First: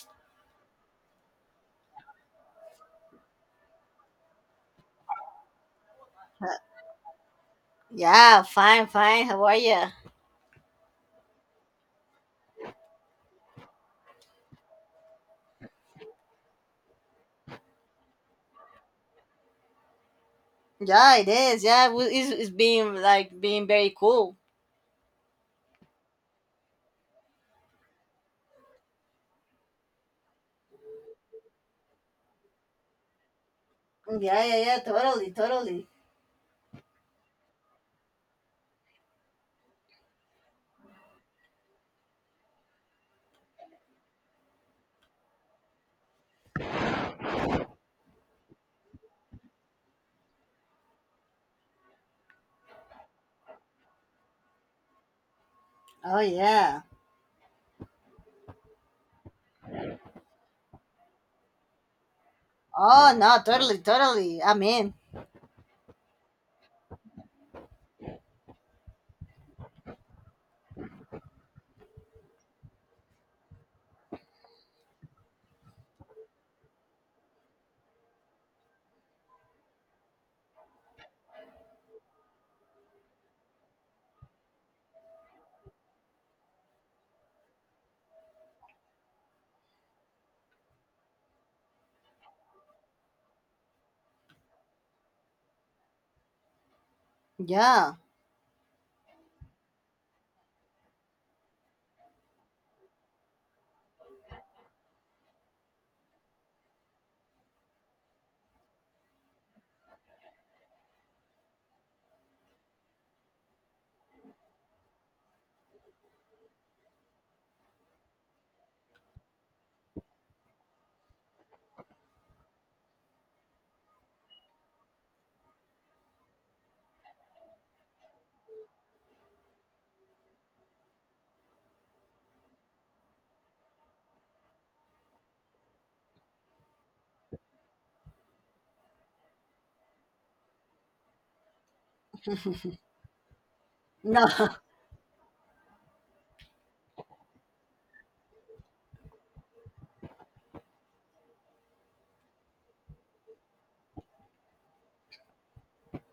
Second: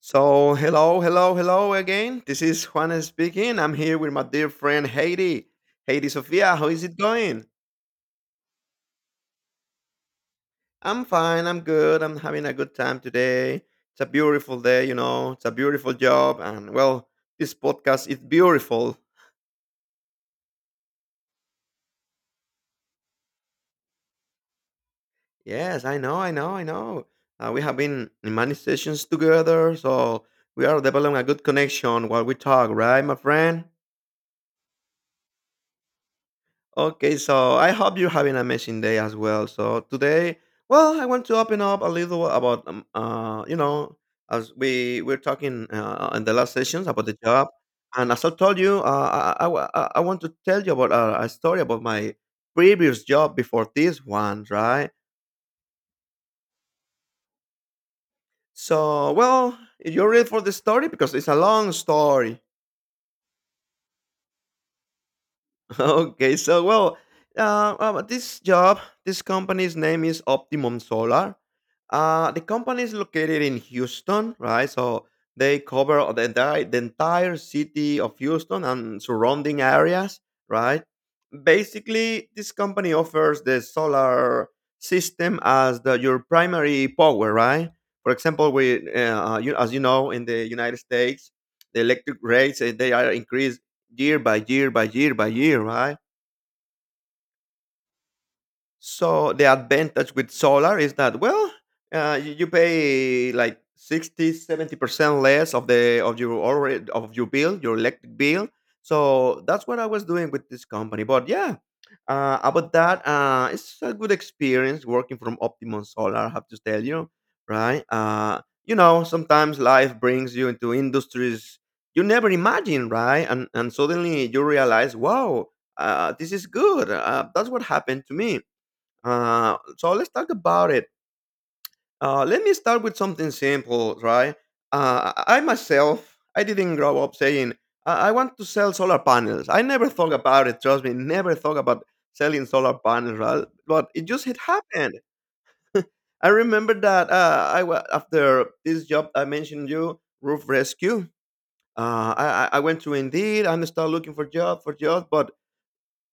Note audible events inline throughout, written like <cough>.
So, hello, hello, hello again. This is Juan speaking. I'm here with my dear friend Heidi. Heidi Sofia, how is it going? Yeah, fine, fine. How are you? I'm fine. I'm good. I'm having a good time today. It's a beautiful day. It's a beautiful job. And well, this podcast is beautiful. Yeah, it is. Yeah, it's being like being very cool. Yes, I know, I know, I know. We have been in many sessions together. So, we are developing a good connection while we talk, right, my friend? Yeah, yeah, yeah. Totally, totally. Okay, so I hope you're having an amazing day as well. So today, well, I want to open up a little about, as we're talking in the last sessions about the job, and as I told you, I, wa- I want to tell you about a story about my previous job before this one, right? Oh yeah. So, well, you're ready for the story because it's a long story. Oh no, totally, totally. I'm in. <laughs> Okay, so well, uh, uh, this job, this company's name is Optimum Solar. The company is located in Houston, right? So they cover the entire city of Houston and surrounding areas, right? Basically, this company offers the solar system as your primary power, right? For example, as you know, in the United States, the electric rates they are increased year by year by year by year, right? Yeah. So the advantage with solar is that well, you pay like 60, 70% less of the of your already of your bill, your electric bill. So that's what I was doing with this company. But yeah, about that, it's a good experience working from Optimum Solar. I have to tell you, right? Sometimes life brings you into industries you never imagine, right? And suddenly you realize, wow, this is good. That's what happened to me, so let's talk about it. Let me start with something simple, right? I myself, I didn't grow up saying I want to sell solar panels. I never thought about it. Trust me, never thought about selling solar panels, right? But it No. just had <laughs> happened. <laughs> I remember that after this job I mentioned you, Roof Rescue. I went to Indeed and started looking for job, but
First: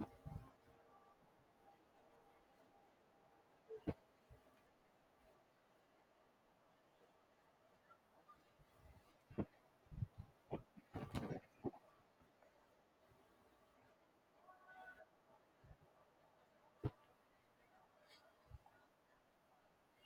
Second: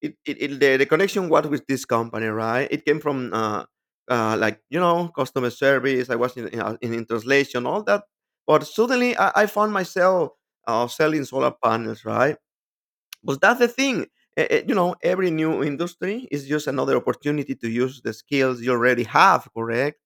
the connection was with this company, right? It came from customer service. I was in translation, all that. But suddenly, I found myself selling solar panels, right? But that's the thing. Every new industry is just another opportunity to use the skills you already have, correct?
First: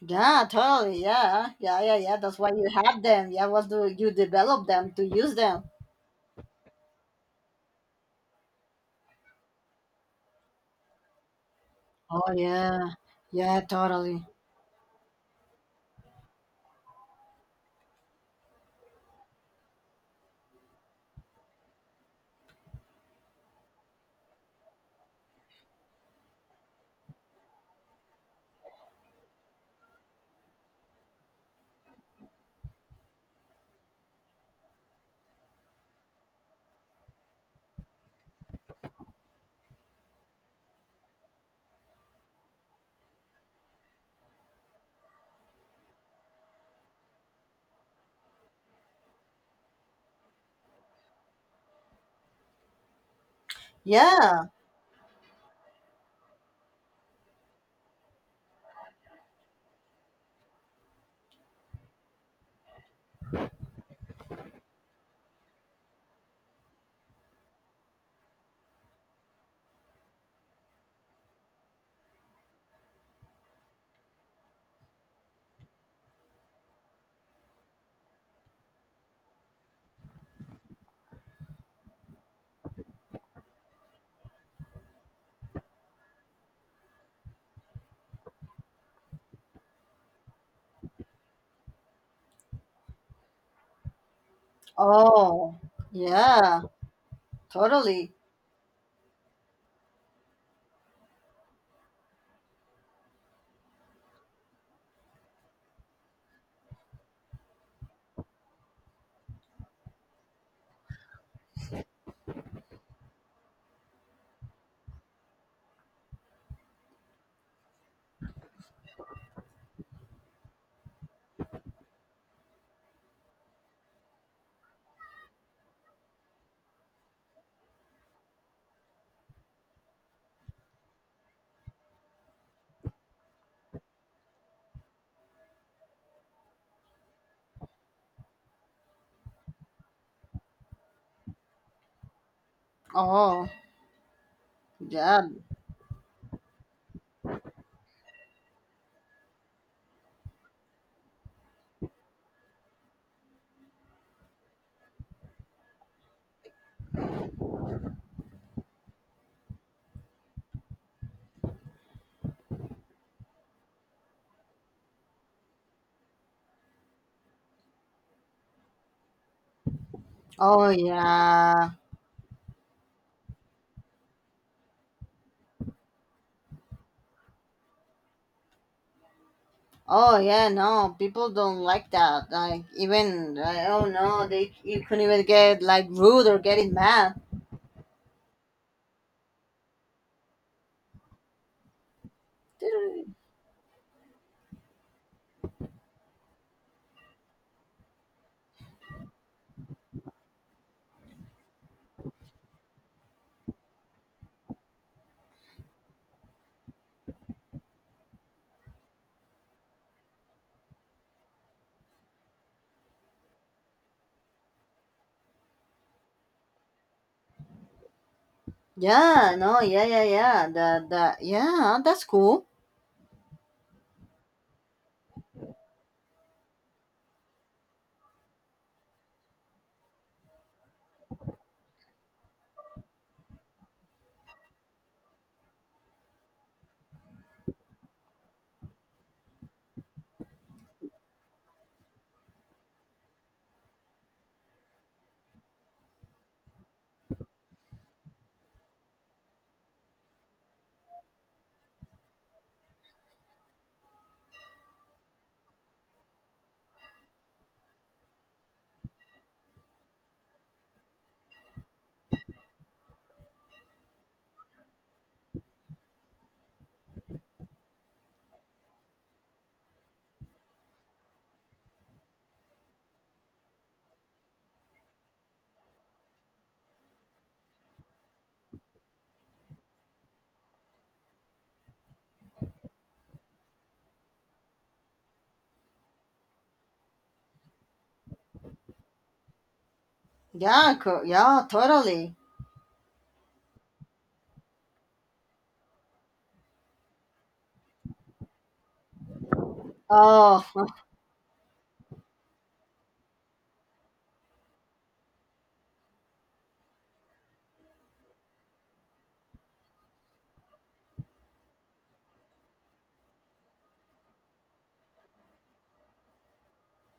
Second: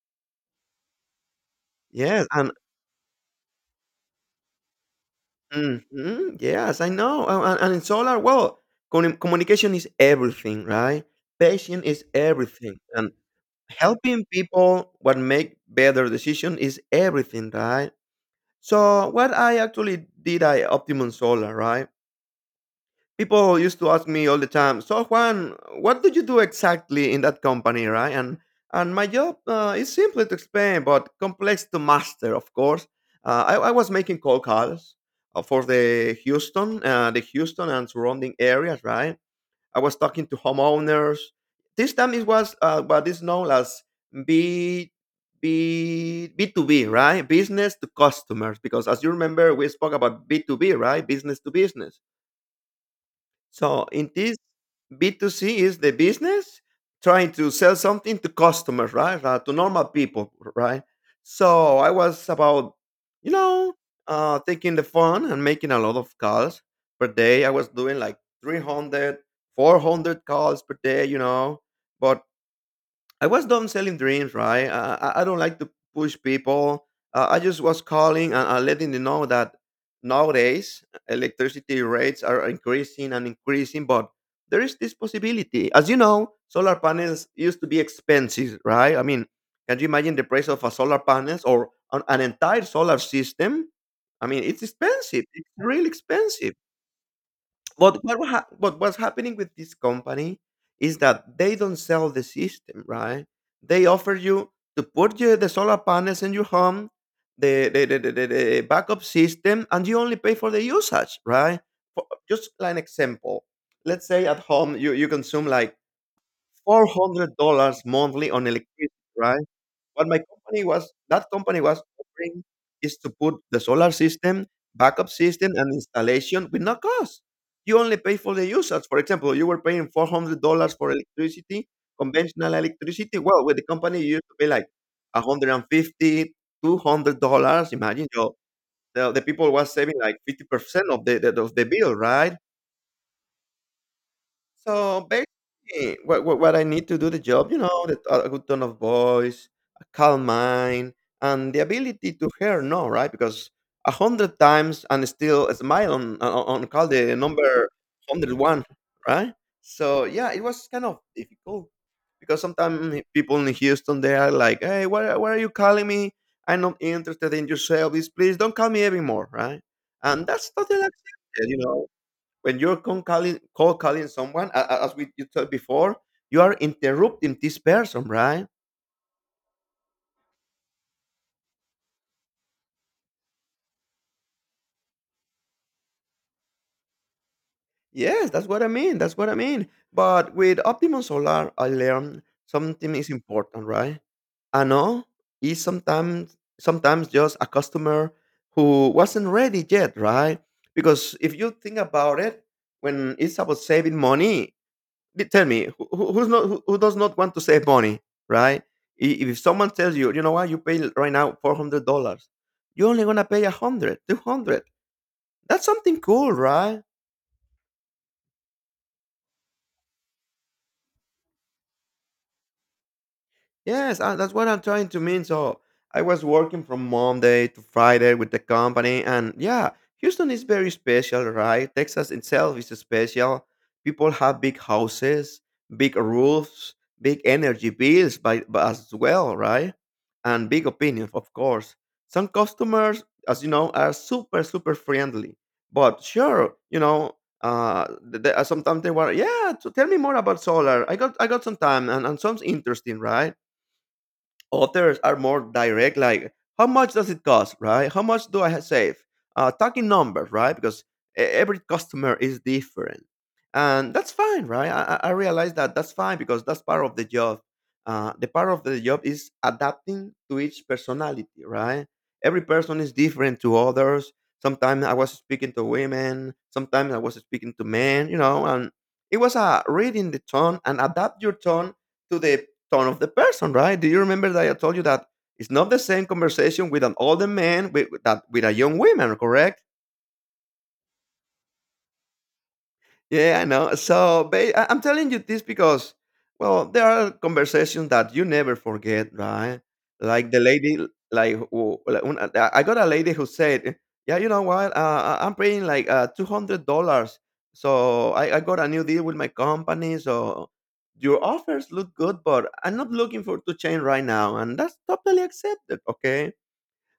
Yeah, totally. Yeah, yeah, yeah, yeah. Yes, That's why and you have them. Yeah, what do you develop them to use them? mhm, yes, I know. And in solar, well, communication is everything, right? Patience is Oh everything, yeah. and Yeah, totally. helping people what make better decision is everything, right? So what I actually did, I Optimum Solar, right? People used to ask me all the time, so Juan, what do you do exactly in that company, right? And my job is simple to explain but complex to master, of course. I was making cold calls for the Houston and surrounding areas, right? I was talking to homeowners. This time it was what is known as B B B2B, right? Business to customers. Because as you remember, we spoke about B2B, right? Business to business. So in this, Yeah. B2C is the business trying to sell something to customers, right? To normal people, right? So I was about, you know, taking the phone and making a lot of calls per day. I was doing like 300, 400 calls per day. But I was done selling dreams, right? I don't like to push people. I just was calling and letting them know that nowadays electricity rates are increasing and increasing, but there is this possibility. As you know, solar panels used to be expensive, right? I mean, can you imagine the price of a solar panels or an entire solar system? I mean, it's expensive. It's Oh. really expensive. Yeah. But Totally. What's happening with this company is that they don't sell the system, right? They offer you to put you the solar panels in your home, the backup system, and you only pay for the usage, right? For just like an example, let's say at home you consume like $400 monthly on electricity, right? What my company was That company was offering is to put the solar system, backup system, and installation with no cost. You only pay for the usage. For example, you were paying $400 for electricity, conventional electricity. Well, with the company, you used to pay like 150, $200. Imagine, the people was saving like 50% of the of the bill, right? Oh. So Yeah. basically, what I need to do the job, that a good tone of voice, a calm mind, and the ability to hear no, right? Because a hundred times and still smile on call the number 101, right? So yeah, it was kind of difficult because sometimes people in Houston they are like, "Hey, why are you calling me? I'm not interested in your service. Please don't call me anymore," right? And that's Oh totally accepted, you yeah. know when you're calling someone as we you told before, you are interrupting this person, right? Oh yeah, no, people don't like that. Like even I don't know, they you couldn't even get like rude or getting mad. Yes, that's what I mean, that's what I mean. But with Optimum Solar, I learned something is important, right? I know. Is sometimes, just a customer who wasn't ready yet, right? Because if you think about it, when it's about saving money, tell me who does not want to save money, right? If someone tells you, you know what, you pay right now $400, you're only gonna pay a hundred, 200. That's something cool, right? Yeah, no, yeah, yeah, yeah. The Yeah, that's cool. Yes, that's what I'm trying to mean. So I was working from Monday to Friday with the company, and yeah, Houston is very special, right? Texas itself is special. People have big houses, big roofs, big energy bills, but as well, right? And big opinions, of course. Some customers, as you know, are super super friendly, but sure. Uh, sometimes they were, yeah. So tell me more about solar. I got some time, and, some's interesting, right? Others are more direct, like how much does it cost, right? How much do I save? Talking numbers, right? Because every customer is different, and that's fine, right? I realize that that's fine because that's part of the job. The part of the job is adapting to each personality, right? Every person is different to others. Sometimes I was speaking to women, sometimes I was speaking to men, and it was a reading the tone and adapt your tone to the tone of the person, right? Do you remember that I told you that it's not the same conversation with an older man with a young woman, correct? Yeah, yeah, totally. Yeah, I know. I'm telling you this because, well, there are conversations that you never forget, right? Like the Oh, lady, <laughs> like, who, like when I got a lady who said, "Yeah, you know what? I'm paying like $200, so I got a new deal with my company. So your offers look good, but I'm not looking for to change right now, and that's totally accepted, okay?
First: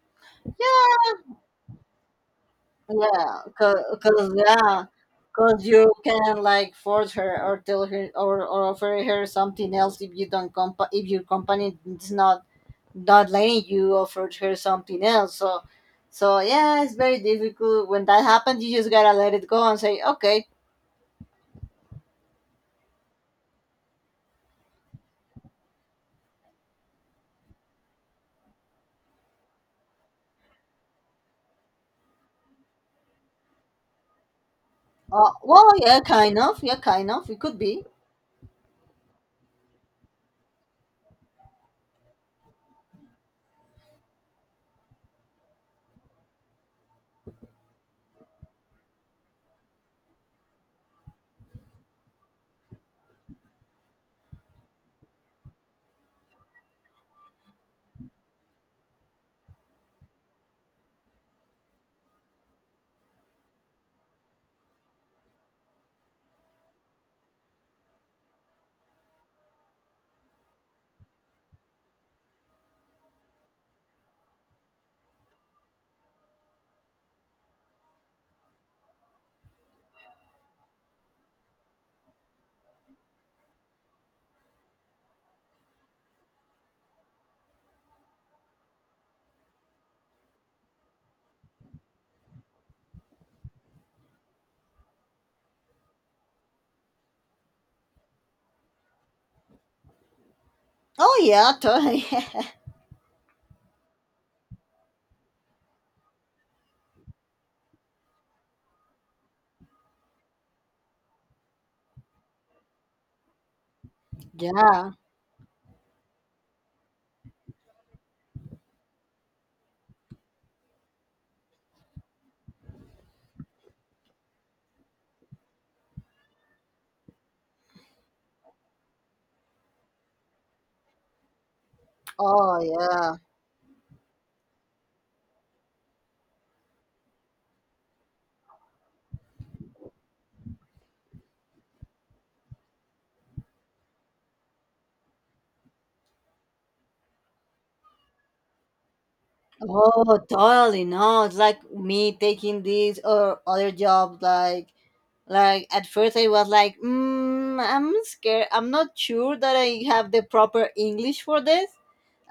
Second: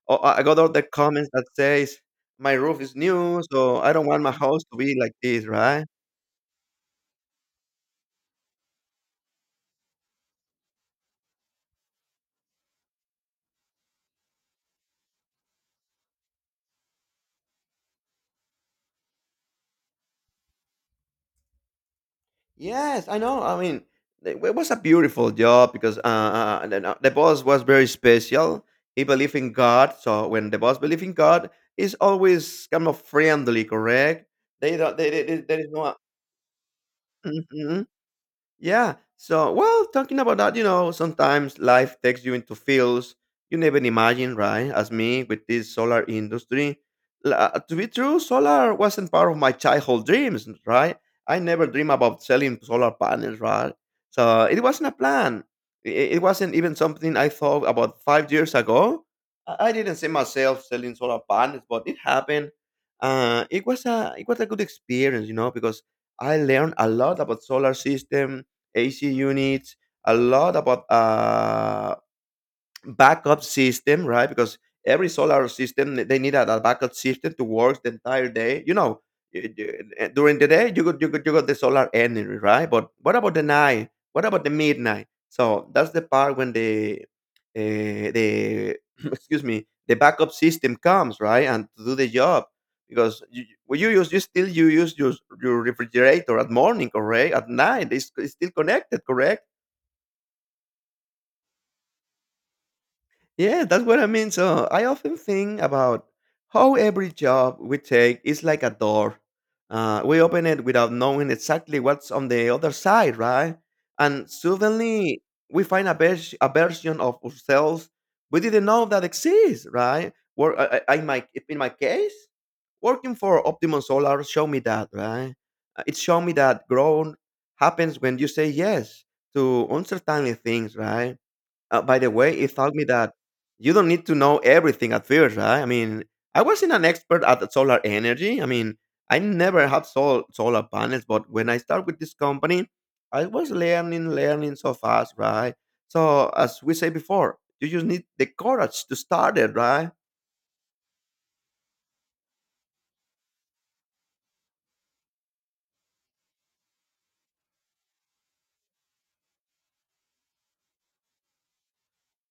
Oh, I got all the comments that says my roof is yeah, new, cause, so I don't want my cause house to yeah, be like this, cause right? you can like force her or tell her or offer her something else if you don't compa if your company is not letting you offered her something else. So yeah, it's very difficult. When that happens, you just gotta let it go and say, okay. Yes, I know. I mean, it was a beautiful job because the boss was very special. He believed in God, so when the boss believes in God, he's always kind of friendly, correct? They don't. There is Well, no. Yeah, kind of, it could be. Mhm. Yeah. So, well, talking about that, sometimes life takes you into fields you never imagine, right? As me with this solar industry. To be true, solar wasn't part of my childhood dreams, right? I never dreamed about selling solar panels, right? So it wasn't a plan. It wasn't even something I thought about 5 years ago. I didn't see myself selling solar panels, but it happened. It was a good experience, because I learned a lot about solar system AC units, a lot about backup system, right? Because every solar system they need a backup system to work the entire day. You know, during the day you got the solar energy, right? But what about the night? What about the midnight? So that's the part when the <clears throat> excuse me the backup system comes, right, and to do the job because you use your refrigerator at morning, correct? At night it's still connected, correct? Oh yeah, totally. <laughs> Yeah, that's what I mean. So I often think about how every job we take is like a door. We open it without knowing exactly what's on the other side, right? And Yeah. suddenly we find a version of ourselves we didn't know that exists, right? Where in my case, working for Optimum Solar showed me that, right? It showed me that growth happens when you say yes to uncertainty things, right? By the way, it Oh taught me that yeah. you don't need to know everything at first, right? I mean, I wasn't an expert at solar energy. I mean, I never had solar panels, but when I started with this company, I was learning, learning so fast, right? So, as we say before, you just need the courage to start it, right? Oh totally. No, it's like me taking this or other job. Like at first I was like, I'm scared. I'm not sure that I have the proper English for this.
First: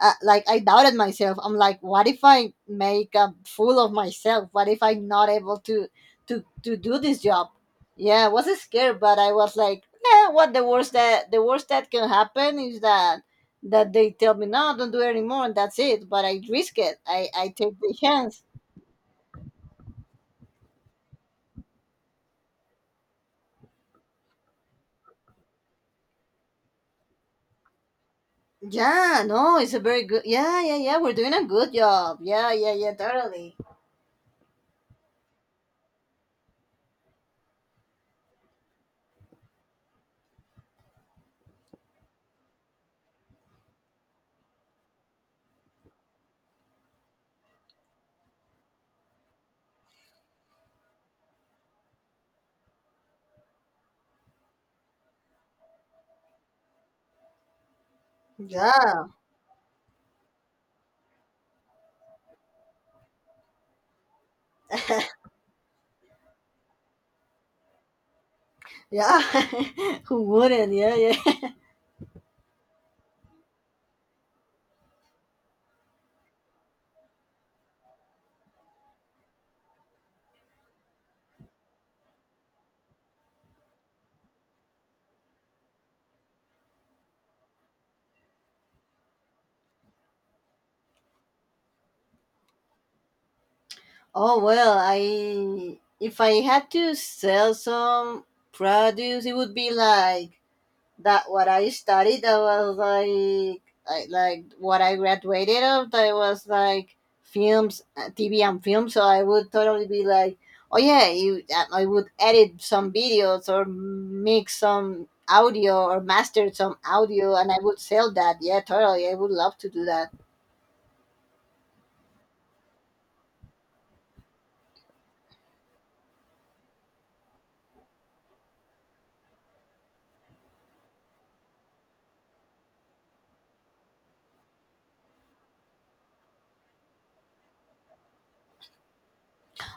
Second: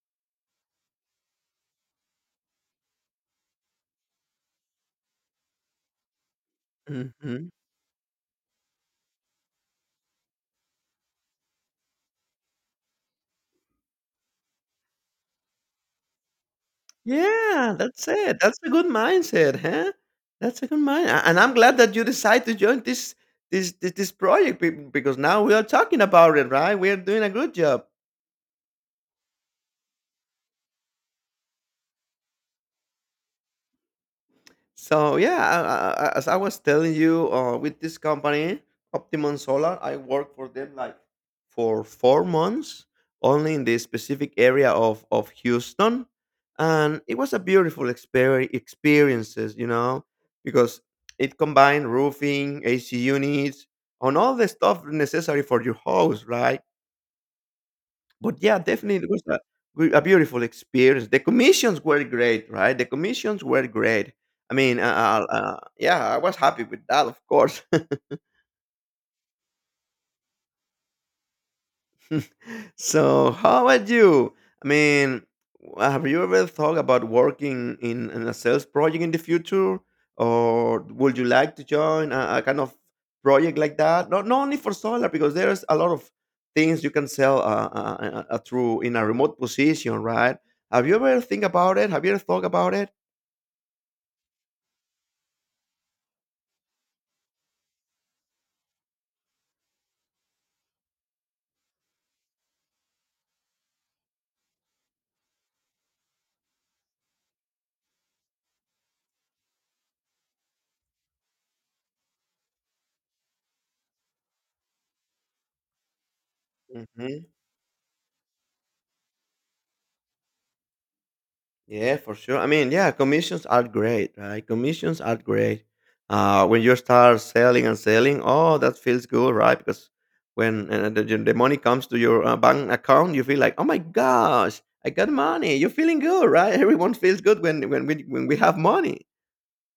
Like, I doubted myself. I'm like, what if I make a fool of myself? What if I'm not able to do this job? Mhm. Yeah, I was scared, but I was like, nah, what the worst that can happen is that they tell me no, don't do it anymore, and that's it. But I risk it. I Yeah, take the that's it. chance. That's a good mindset, huh? That's a good mind, and I'm glad that you decide to join this project because now we are talking about it, right? We are doing a good job. Yeah, no, it's a very good. Yeah, yeah, yeah. We're doing a good job. Yeah, yeah, yeah. Totally. So yeah, as I was telling you, with this company, Optimum Solar, I worked for them like for 4 months, only in the specific area of Houston, and it was a beautiful experiences, you know, because it combined roofing, AC units, and all the stuff necessary for your house, right? But yeah, definitely Yeah, it was a beautiful experience. The commissions were great, right? The commissions were great. I mean, yeah, I was happy with that, of course. yeah. <laughs> Who wouldn't? Yeah, yeah. <laughs> So how about you? I mean, have you ever thought about working in a sales project in the future, or would you like to join a kind of project like that? Not, not only for solar, because there's a lot of things you can sell, through in a remote position, right? Have you ever think about it? Have you ever thought about it? Oh well, I if I had to sell some produce, it would be like that what I studied. That was like, I, like what I graduated of. That was like films, TV and film. So I would totally be like, oh yeah, I would edit some videos or mix some audio or master some audio, and I would sell that. Yeah, totally. I would love to do that. Yeah, for sure. I mean, yeah, commissions are great, right? Commissions are great. When you start selling and selling, oh, that feels good, right? Because when the money comes to your bank account, you feel like, oh my gosh, I got money. You're feeling good, right? <laughs> Everyone feels good when we have money.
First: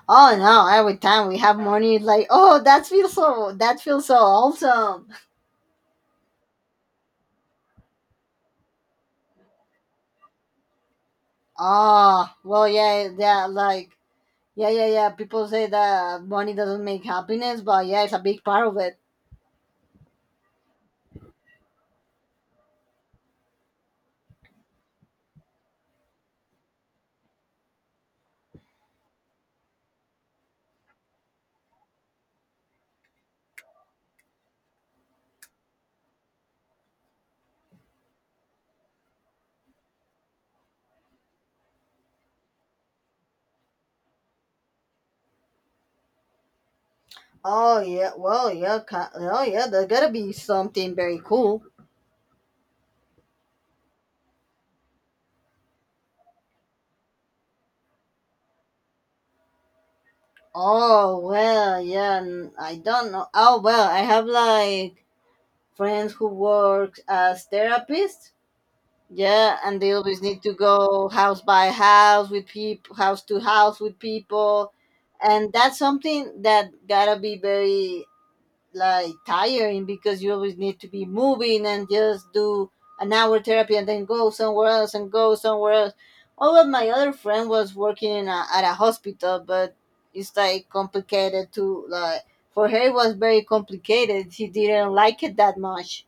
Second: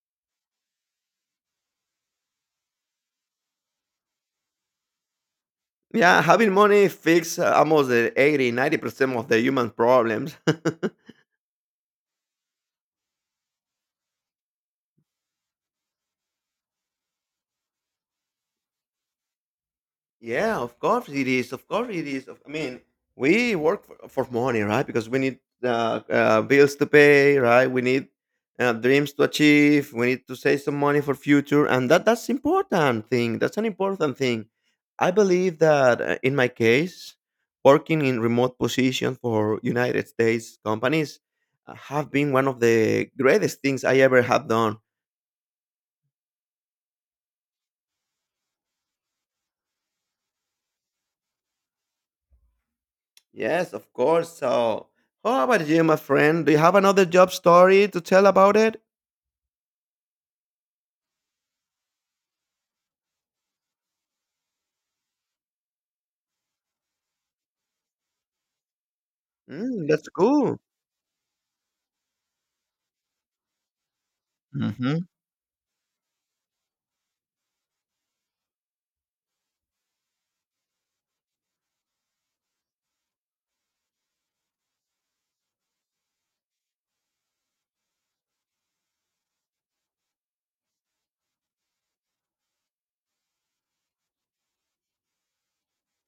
Oh no, every time we have money, it's like, oh, that feels so awesome. Yeah, having money fixes almost the 80, 90% of the human problems. <laughs> Oh, well, yeah, yeah, like, yeah, yeah, yeah. People say that money doesn't make happiness, but yeah, it's a big part of it. Yeah, of course it is. Of course it is. I mean, we work for money, right? Because we need bills to pay, right? We need dreams to achieve. We need to save some money for future, and that's important thing. That's an important thing. I believe that in my case, working in remote position for United States companies have been one of the greatest things I ever have done. Oh, yeah, well, yeah, oh, yeah, there gotta be something very cool. Yes, of course. So, how about you, my friend? Do you have another job story to tell about it? Oh, well, yeah, I don't know. Oh, well, I have like friends who work as therapists. Yeah, and Mm, they that's always need to cool. go house by house with people, house to house with people, Mm-hmm. and that's something that gotta be very like tiring because you always need to be moving and just do an hour therapy and then go somewhere else and go somewhere else. All of my other friend was working at a hospital, but it's like complicated to like, for her, it was very complicated. She didn't like it that much.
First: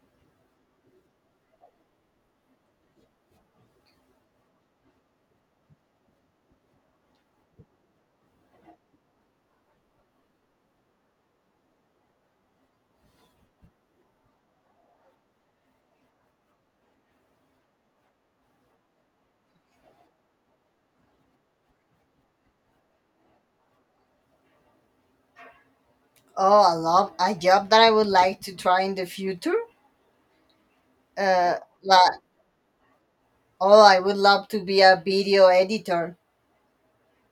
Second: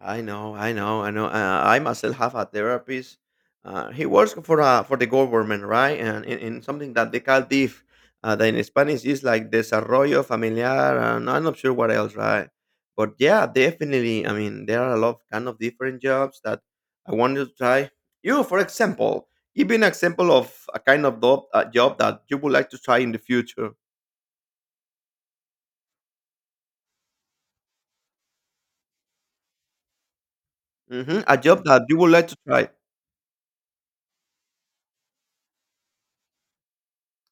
I know, I know, I know. I myself have a therapist. He works for the government, right? And in something that they call DIF, that in Spanish is like desarrollo familiar, and I'm not sure what else, right? But yeah, definitely. I mean, there are a lot of kind of different jobs that I wanted to try. You, for example, give me an example of a kind of job, a job that you would like to try in the future. Oh, I love a job that I would like to try in the future. Hmm. A Uh, job that you would like, like to try. oh, I would love to be a video editor.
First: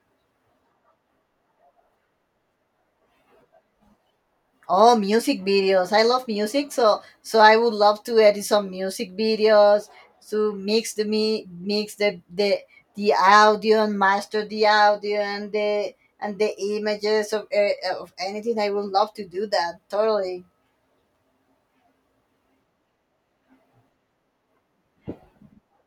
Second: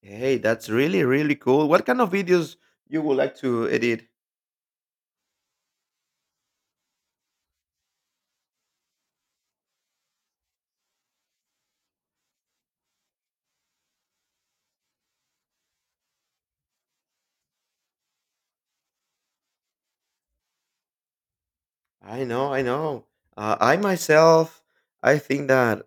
Hey, that's really, really cool. What kind of videos you would like to edit? Oh, music videos. I love music, so I would love to edit some music videos, to mix the audio and master the audio and the images of anything. I would love to do that totally. I know, I know. I myself, I think that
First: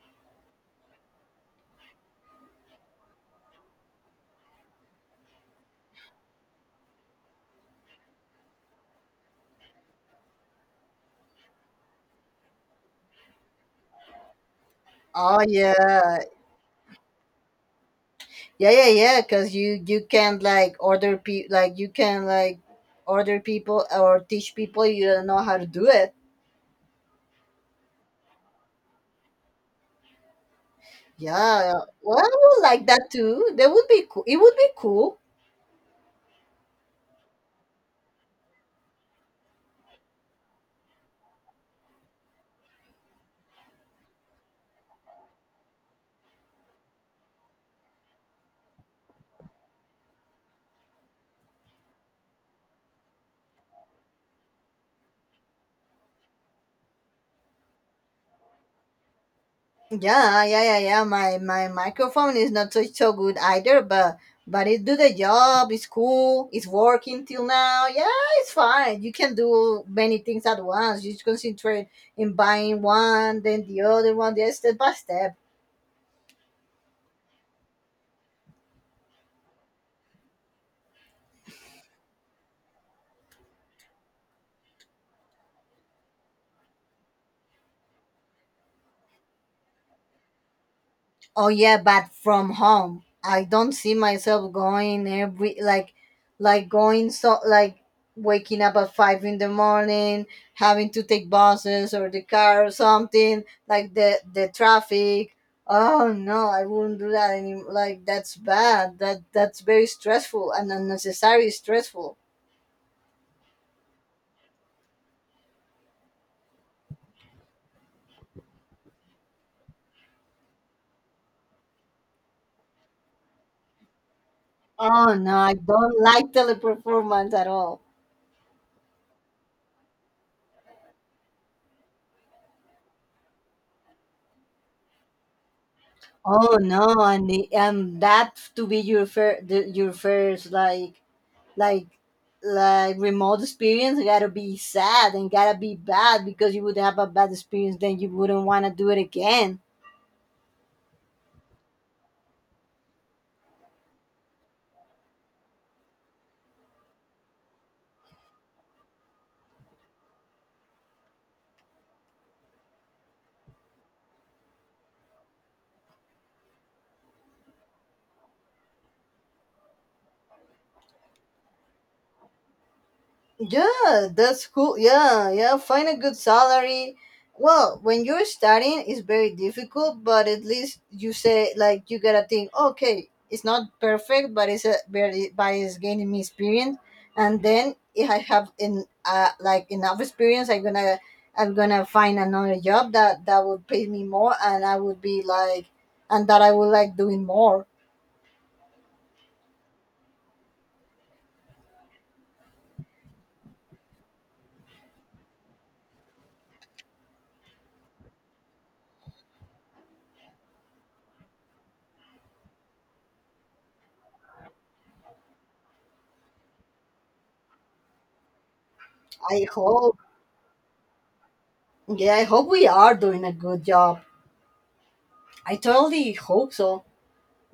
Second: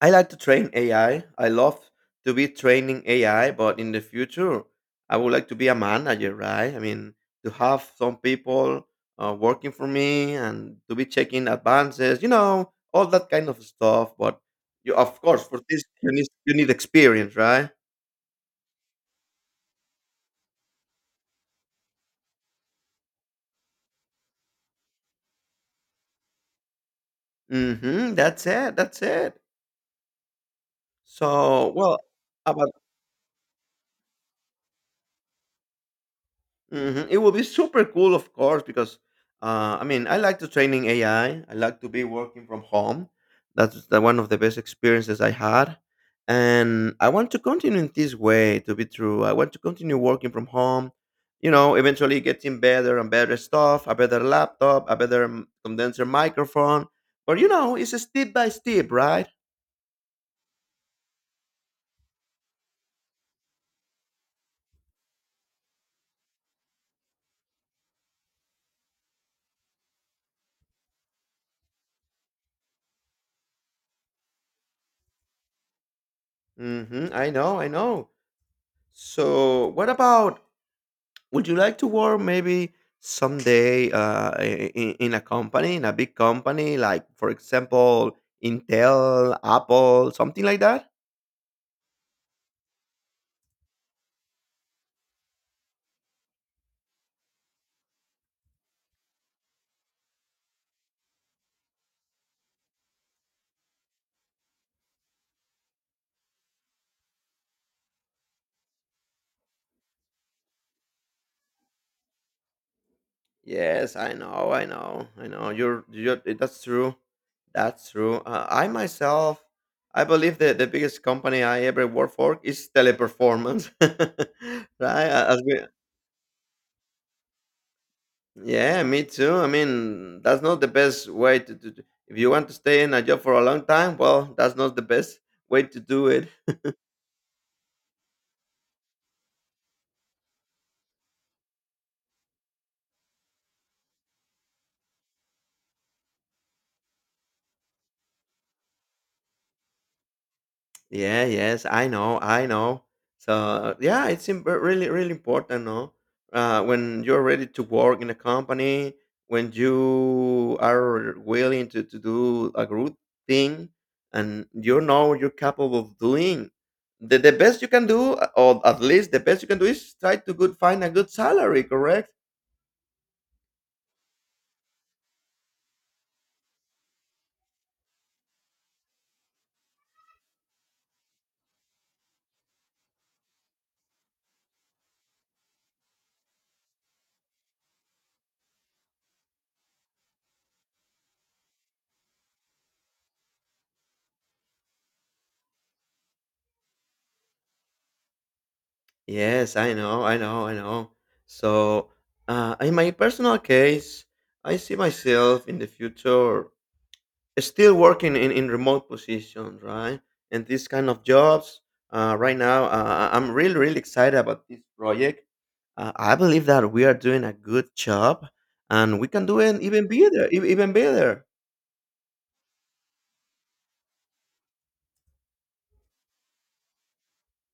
I like to train AI. I love to be training AI, but in the future, I would like to be a manager, right? I mean, to have some people working for me and to be checking advances, you know, all that kind of stuff. But you, of Oh course, for this, you yeah. need you need experience, right? Yeah, yeah, yeah. Cause you can like order pe like you can like order people or teach people you don't know how to do it. Mm-hmm. That's it. That's it. Yeah, So, well, well, I would about like that too. That would be cool. It would be cool. mhm, it will be super cool, of course, because I mean, I like to training AI. I like to be working from home. That's the, one of the best experiences I had, and I want to continue in this way. To be true, I want to continue working from home. You know, eventually getting better and better stuff, a better laptop, a better condenser microphone. But you know, it's a step by step, right? Yeah, yeah, yeah, yeah. My microphone is not so good either, but it do the job. It's cool. It's working till now. Yeah, it's fine. You can do many things at once. You just concentrate in buying one, then the other one. Yes, step by step. Hmm. I know, I know. So, what about, would you like to work maybe someday in a company, in a big company, like for example, Intel, Apple, something like that? Oh yeah, but from home. I don't see myself going every like, going so like, waking up at 5 in the morning, having to take buses or the car or something, like the traffic. Oh no, I wouldn't do that any like that's bad. That's very stressful and unnecessary stressful. Yes, I know, I know, I know. That's true. That's true. I myself, I believe that the biggest company I ever worked for is Teleperformance, <laughs> right? Oh no, As I we, don't like Teleperformance at all. yeah, me too. I mean, that's not the best way to do. If you want to stay in a job for a long time, well, that's not the best way to do it. Oh no, and that to be your first like, like like remote experience gotta be sad and gotta be bad because you would have a bad experience then you wouldn't want to do it again. Yeah, yes, I know, I know. So yeah, it's really, really important, no? When you're ready to work in a company, when you are willing to do a good thing, and you know you're capable of doing the best you can do, or at least the best you can do is try to good find a good salary, correct? Yeah, that's cool. Yeah, yeah, find a good salary. Well, when you're starting, it's very difficult, but at least you say like, you gotta think, okay, it's not perfect, but but it's gaining me experience, and then if I have in like enough experience, I'm gonna, find another job that would pay me more, and I would be like, and that I would like doing more. Yes, I know, I know, I know. So, in my personal case, I see myself in the future still working in remote positions, right? And these kind of jobs. Right now, I'm really, really excited about this project. I believe that we are doing a good job, and we can do I it even hope. better, even better. Yeah, I hope we are doing a good job. I totally hope so.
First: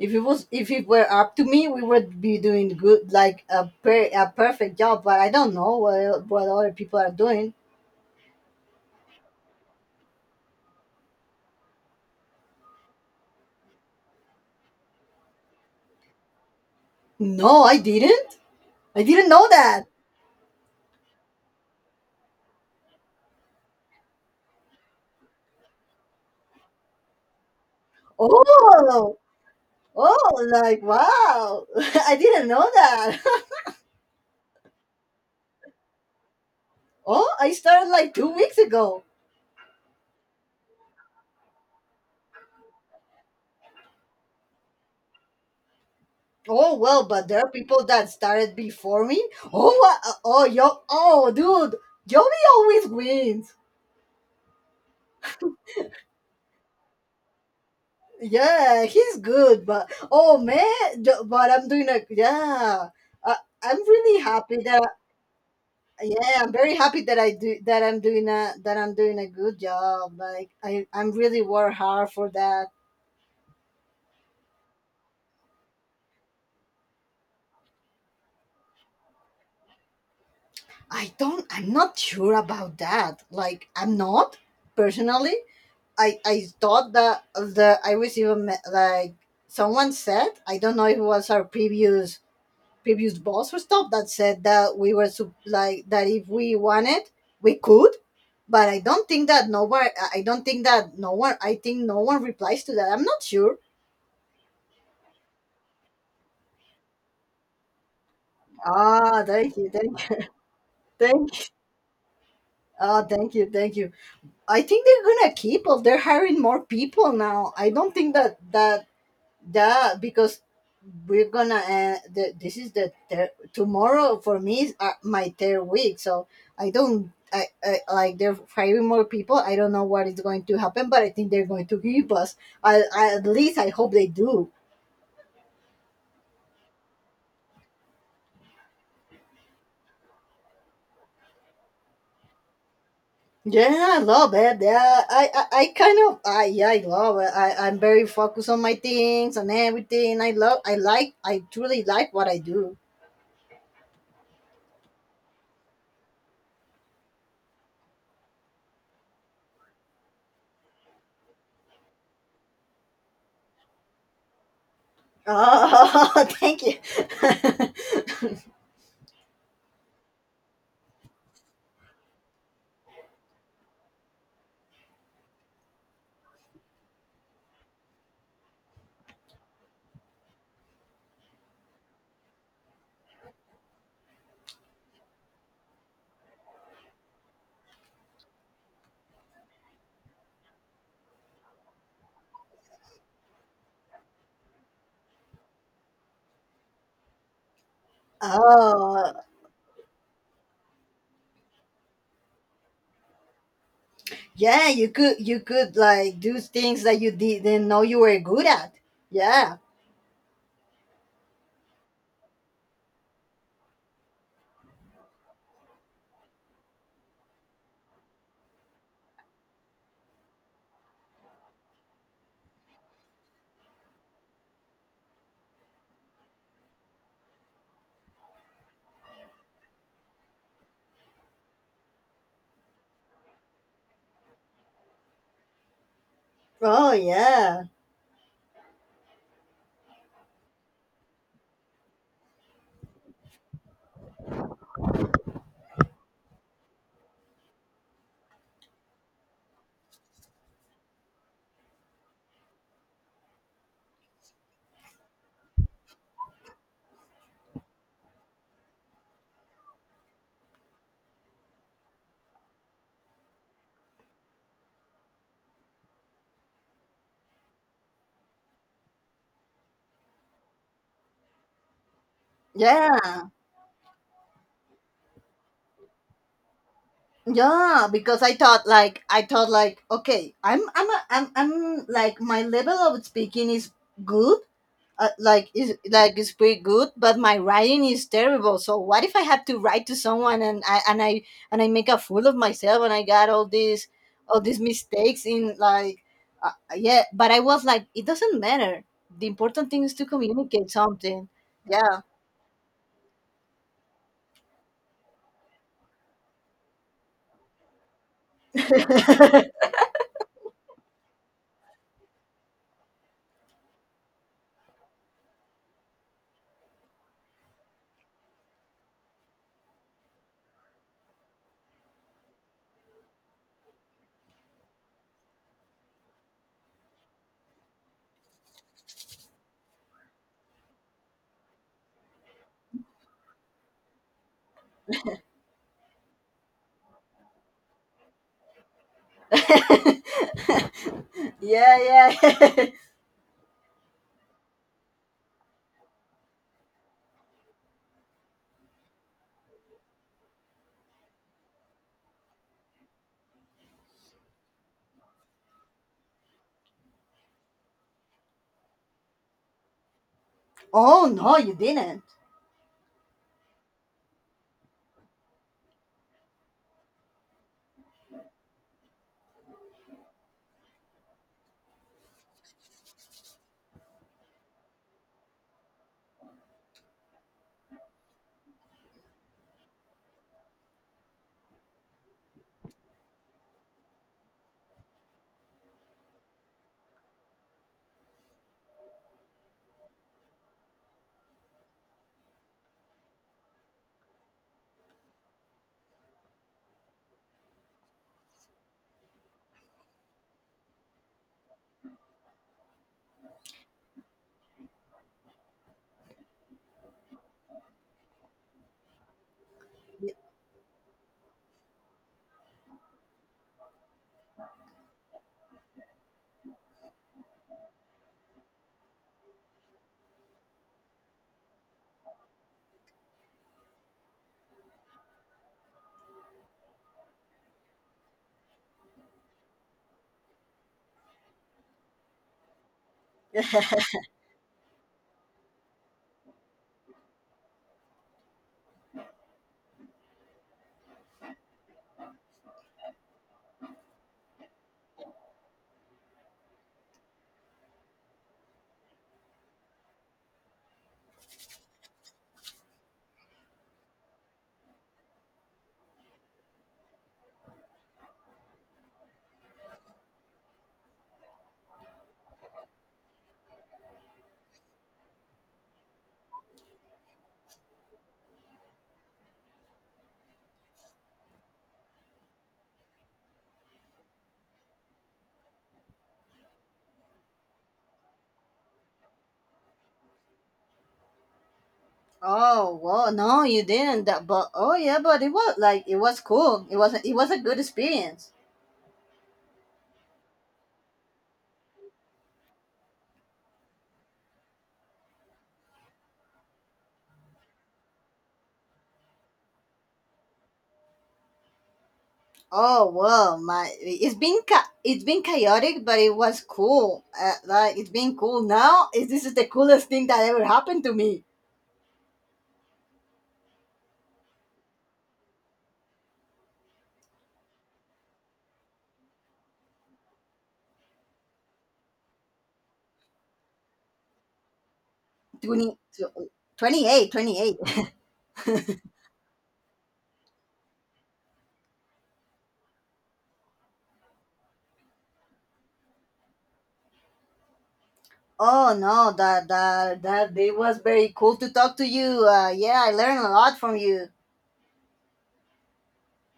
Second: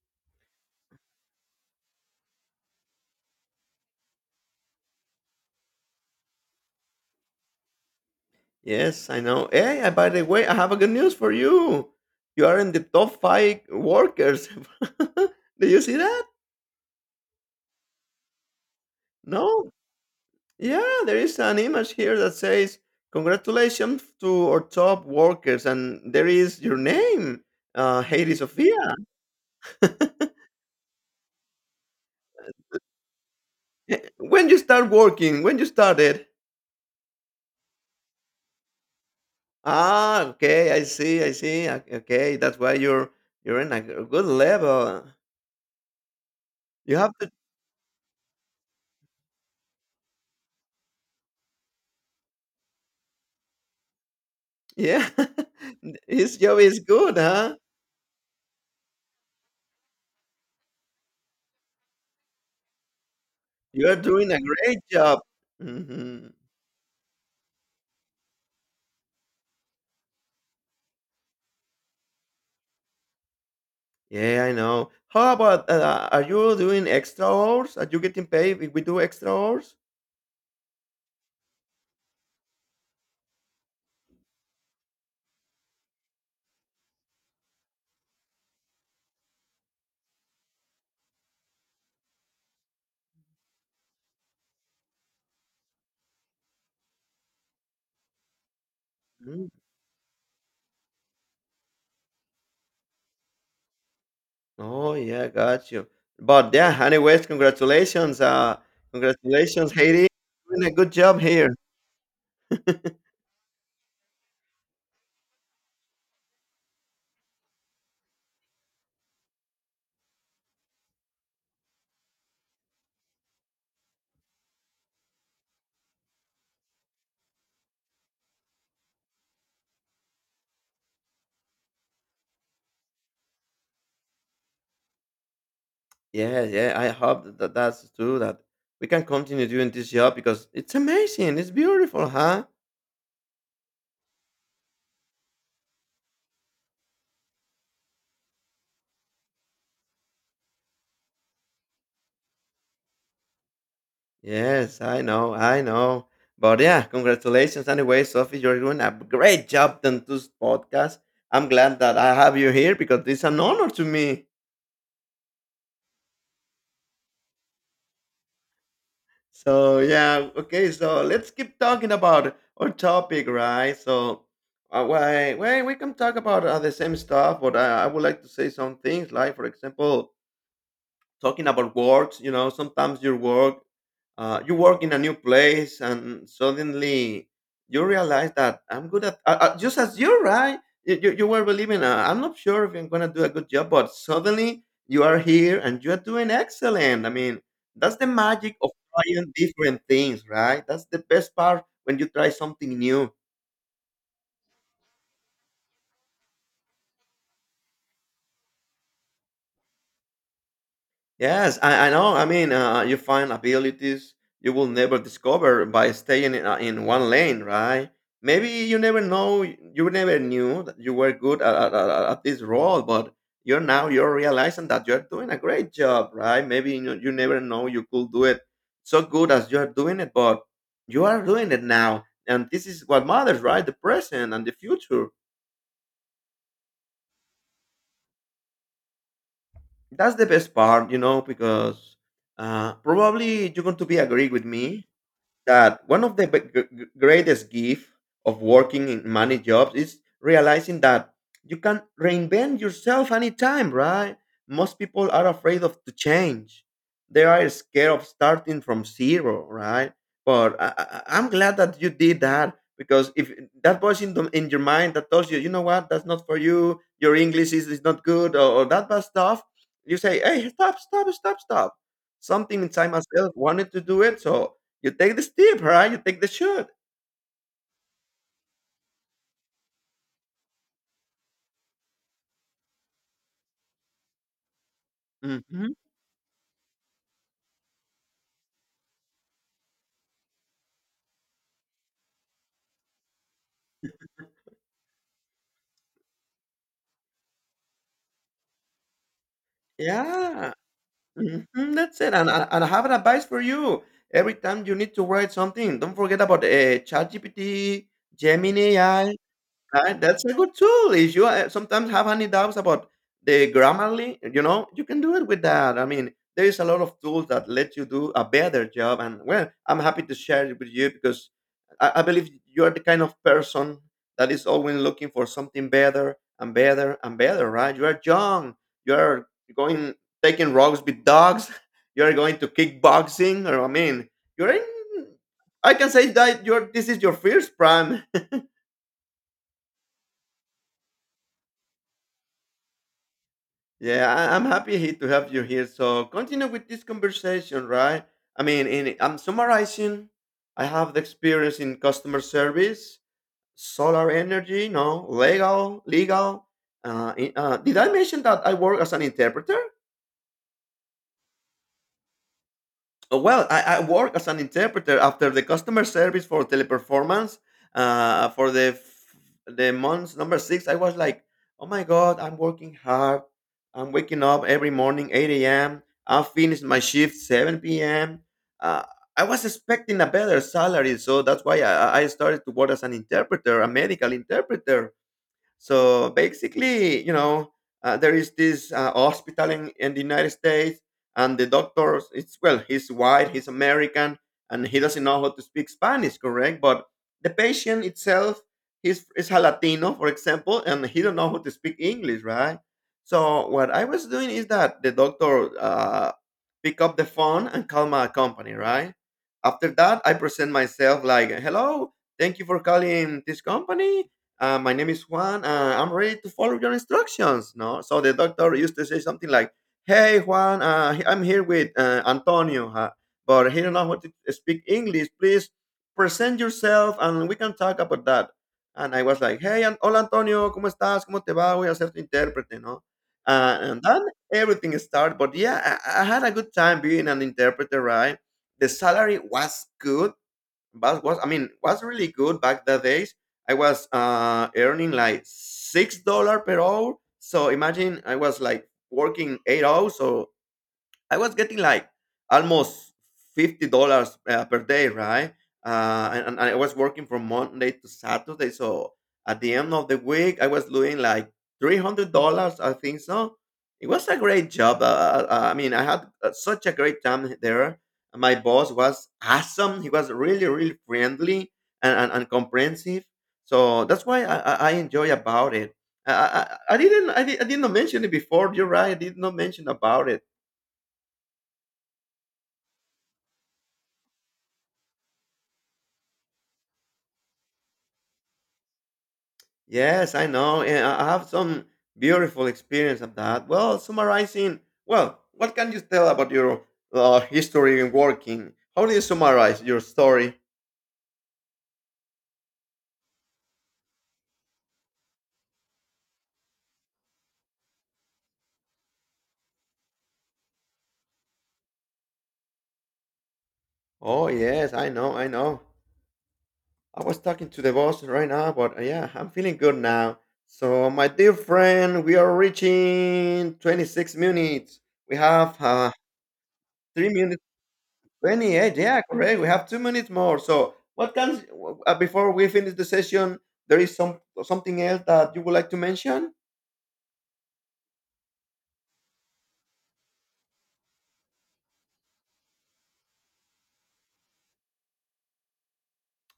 If it were up to me, we would be doing good, like a perfect job. But I don't know what other people are doing. Yes, I know. Hey, by the way, I have a good news for you. You are in the top 5 workers. <laughs> Did you see that? No, I didn't. I didn't know No, that. yeah, there is an image here that says congratulations to our top workers, and there is your name, Heidi Sophia. Oh, oh, like, wow. <laughs> I didn't know that. Eh, when you start working, when you started. <laughs> Oh, I started like 2 weeks ago. Ah, okay, I see, I see. Okay, that's why you're in a good level. Oh You well, have but to, there are people that started before me. Oh, dude, Joey always wins. yeah. <laughs> His job is good, huh? Yeah, he's good, but oh man, but I'm doing a, yeah. Uh, I'm You are really doing a happy great that, job. Hmm. yeah, I'm very happy that I'm doing a good job. Like, I'm really work hard for that. Yeah, I know. How about are you doing extra hours? Are you getting paid if we do extra hours? I'm not sure about that. Like, I'm not personally. I thought that the I received like someone said, I don't know if it was our previous boss or stuff that said that we were like that if we wanted we could, but I don't think that Mm. no one, I don't think that no one, I think no one replies to that. I'm not sure. Oh, yeah, got you. But yeah, anyways, congratulations. Ah, thank you, Congratulations, thank Haiti. you. Doing a good job Thank you. here. Ah, thank you, thank you. I think they're gonna keep up, they're hiring more people now. I don't think that. Yeah, because this is tomorrow for me is, my third week, so I don't I like they're hiring more people. I don't know what is going to happen, but I think they're going to give us, I at least I hope they do. Yeah, yeah. I hope that that's true. That we can continue doing this job because it's amazing. It's beautiful, huh? Yeah, I love it. Yeah, I kind of, I yeah, I love it. I'm very focused on my things, and everything, I truly like what I do. Yes, I know, I know. But yeah, congratulations anyway, Sophie. You're doing a great job on this podcast. I'm glad that I have you here because it's an honor to me. Oh, <laughs> thank you. <laughs> So yeah, okay. So let's keep talking about our topic, right? So why we can talk about the same stuff, but I would like to say some things. Like for example, talking about works, you know, sometimes your work, you work in a new place and suddenly you realize that I'm good at just as you're, right? You were believing, I'm not sure if I'm going to do a good job, but suddenly you are here and you are doing excellent. I mean, that's the magic of Oh trying different things, right? That's the best part when you try something new. yeah, you could like do things that you didn't know you were good at. Yeah. Yes, I know. I mean, you find abilities you will never discover by staying in one lane, right? Maybe you never know, you never knew that you were good at this role, but you're realizing that you're doing a great job, right? Maybe you, you never know you could do it so good as you're doing it, but you are doing it now, and this is what matters, right? The present and the future. Oh yeah. That's the best part, because probably you're going to be agree with me that one of the greatest gift of working in many jobs is realizing that you can reinvent yourself anytime, right? Most people are afraid of to change. They are scared of starting from zero, right? But I'm glad that you did that, because if that was in your mind that tells you, you know what, that's not for you, your english is not good, or that bad stuff, you say, "Hey, stop stop stop stop, something inside Yeah. myself wanted to do it." So you take the step, right? You take the shot. Yeah, because I thought like, okay, I'm a, I'm I'm like, my level of speaking is good, Mhm. Like is pretty good, but my writing is terrible. So what if I have to write to someone and I and I and I make a fool of myself, and I got all these mistakes in like, uh, yeah, but I was like, it doesn't matter. The important thing is to Yeah. communicate something. Mhm, Yeah. that's it, and I have an advice for you. Every time you need to write something, don't forget about, ChatGPT, Gemini AI. <laughs> That's a good tool. If you sometimes have any doubts about the Grammarly, you know, you can do it with that. I mean, there is a lot of tools that let you do a better job. And well, I'm happy to share it with you, because I believe you are the kind of person that is always looking for something better and better and better, right? You are young. You are going taking walks with dogs. <laughs> You are going to kickboxing, or I mean, you're in. I can say that your This is your first prime. <laughs> Yeah, yeah. <laughs> Yeah, I'm happy to have you here. So continue with this conversation, right? I mean, I'm summarizing. I have the experience in customer service, solar energy, no, legal, legal. Did I mention that I work as an interpreter? Oh no, you didn't. Oh, well, I work as an interpreter after the customer service for Teleperformance. For the months number six, I was like, oh my god, I'm working hard. I'm waking up every morning 8 a.m. I finish my shift 7 p.m. Uh, I was expecting a better salary, so that's why I started to work as an interpreter, a medical interpreter. So basically, you know, there is this hospital in the United States, and the doctor, it's well, he's white, he's American, and he doesn't know how to speak Spanish, correct? But the patient itself, he's is a Latino, for example, and he don't know how to speak English, right? So what I was doing is that the doctor pick up the phone and call my company, right? After that, I present myself like, "Hello, thank you for calling this company, my name is Juan. I'm ready to follow your instructions." No, so the doctor used to say something like, "Hey Juan, I'm here with Antonio, huh? But he don't know how to speak English. Please present yourself, and we can talk about that." And I was like, "Hey, hola Antonio, cómo estás? ¿Cómo te va? Voy a ser tu intérprete, no?" <laughs> And then everything started. But yeah, I had a good time being an interpreter, right? The salary was good, but was, I mean, was really good back the days. I was earning like 6 dollar per hour. So imagine I was like working 8 hours, so I was getting like almost $50 per day, right? And I was working from Monday to Saturday, so at the end of the week, I was doing like $300, I think so. It was a great job. I mean, I had such a great time there. My boss was awesome. He was really, really friendly and comprehensive. So that's why I enjoy about it. I did not mention it before. You're right. I did not mention about it. Oh well, no, you didn't. But oh yeah, but it was like, it was cool. It wasn't. It was a good experience. Yes, I know. And I have some beautiful experience of that. Well, summarizing, well, what can you tell about your history in working? How do you summarize your story? Oh well, my it's been cha- it's been chaotic, but it was cool. Like, it's been cool. Now is This is the coolest thing that ever happened to me. Oh, yes, I know, I know. I was talking to the boss right now, but yeah, I'm feeling good now. So, my dear friend, we are reaching 26 minutes. We have 20, twenty three eight, twenty minutes eight. 28, <laughs> yeah, correct. We have 2 minutes more. So, what can before we finish the session, there is something else that you would like to mention? Oh no, that that that it was very cool to talk to you. Yeah, I learned a lot from you.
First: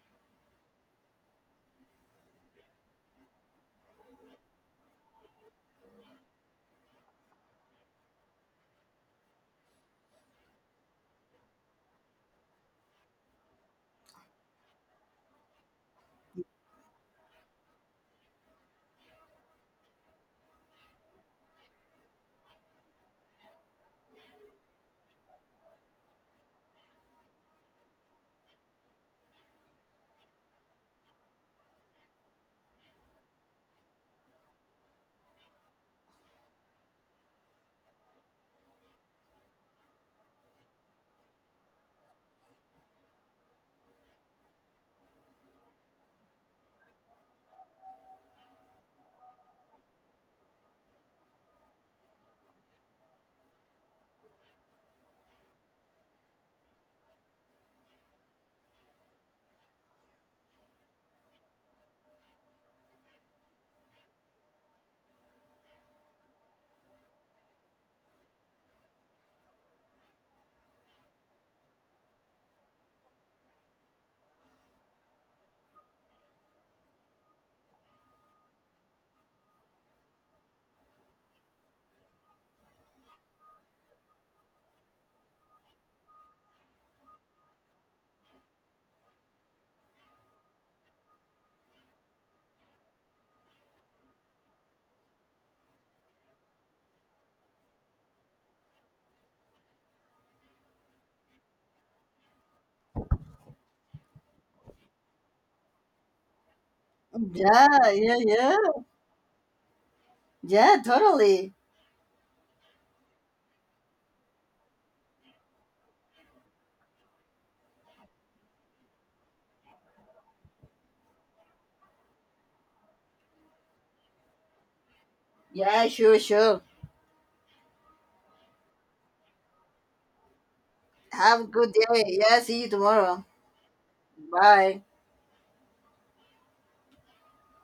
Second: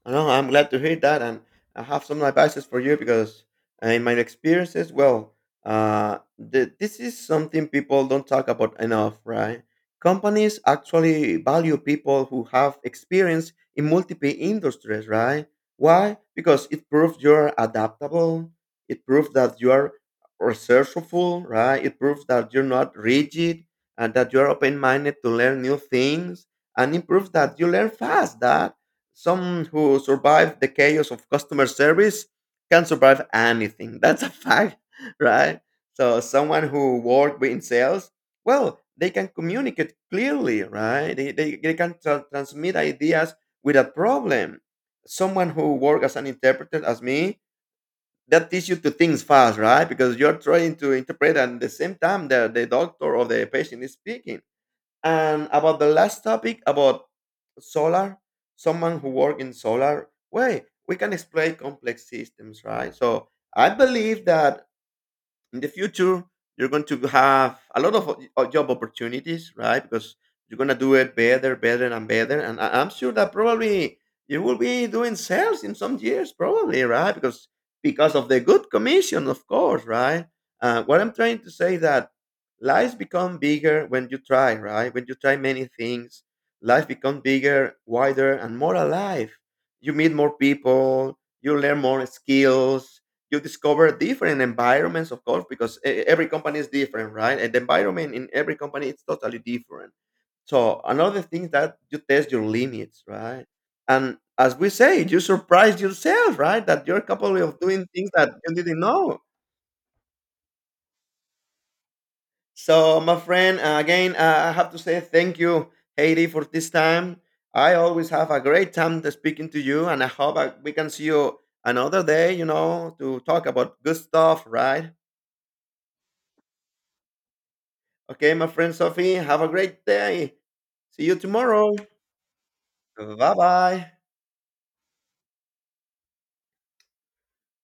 I know. I'm glad to hear that, and I have some advices for you because in my experiences, well, this is something people don't talk about enough, right? Companies actually value people who have experience in multiple industries, right? Why? Because it proves you're adaptable. It proves that you are resourceful, right? It proves that you're not rigid and that you're open-minded to learn new things, and it proves that you learn fast. That some who survive the chaos of customer service can survive anything. <laughs> That's a fact, <laughs> right? So someone who worked in sales, well, they can communicate clearly, right? They can transmit ideas without problem. Someone who works as an interpreter, as me, that teach you to things fast, right? Because you're trying to interpret and at the same time, the doctor or the patient is speaking. And about the last topic about solar, someone who work in solar, way we can explain complex systems, right? So I believe that in the future you're going to have a lot of job opportunities, right? Because you're going to do it better better and better, and I'm sure that probably you will be doing sales in some years probably, right? Because of the good commission, of course, right? What I'm trying to say that lives become bigger when you try, right? When you try many things, life becomes bigger, wider, and more alive. You meet more people, you learn more skills, you discover different environments, of course, because every company is different, right? And the environment in every company is totally different. So another thing that you test your limits, right? And as we say, you surprise yourself, right? That you're capable of doing Yeah, things yeah, that you yeah, didn't know. yeah, totally. So my friend, again, I have to say thank you, Haiti, for this time. I always have a great time to speaking to you, and I hope we can see you another day, you know, to talk about good stuff, right? Yeah, sure, sure. Okay, my friend Sophie, have a great day. See you Have a good tomorrow. day. Yeah, see you tomorrow. Bye bye. Bye.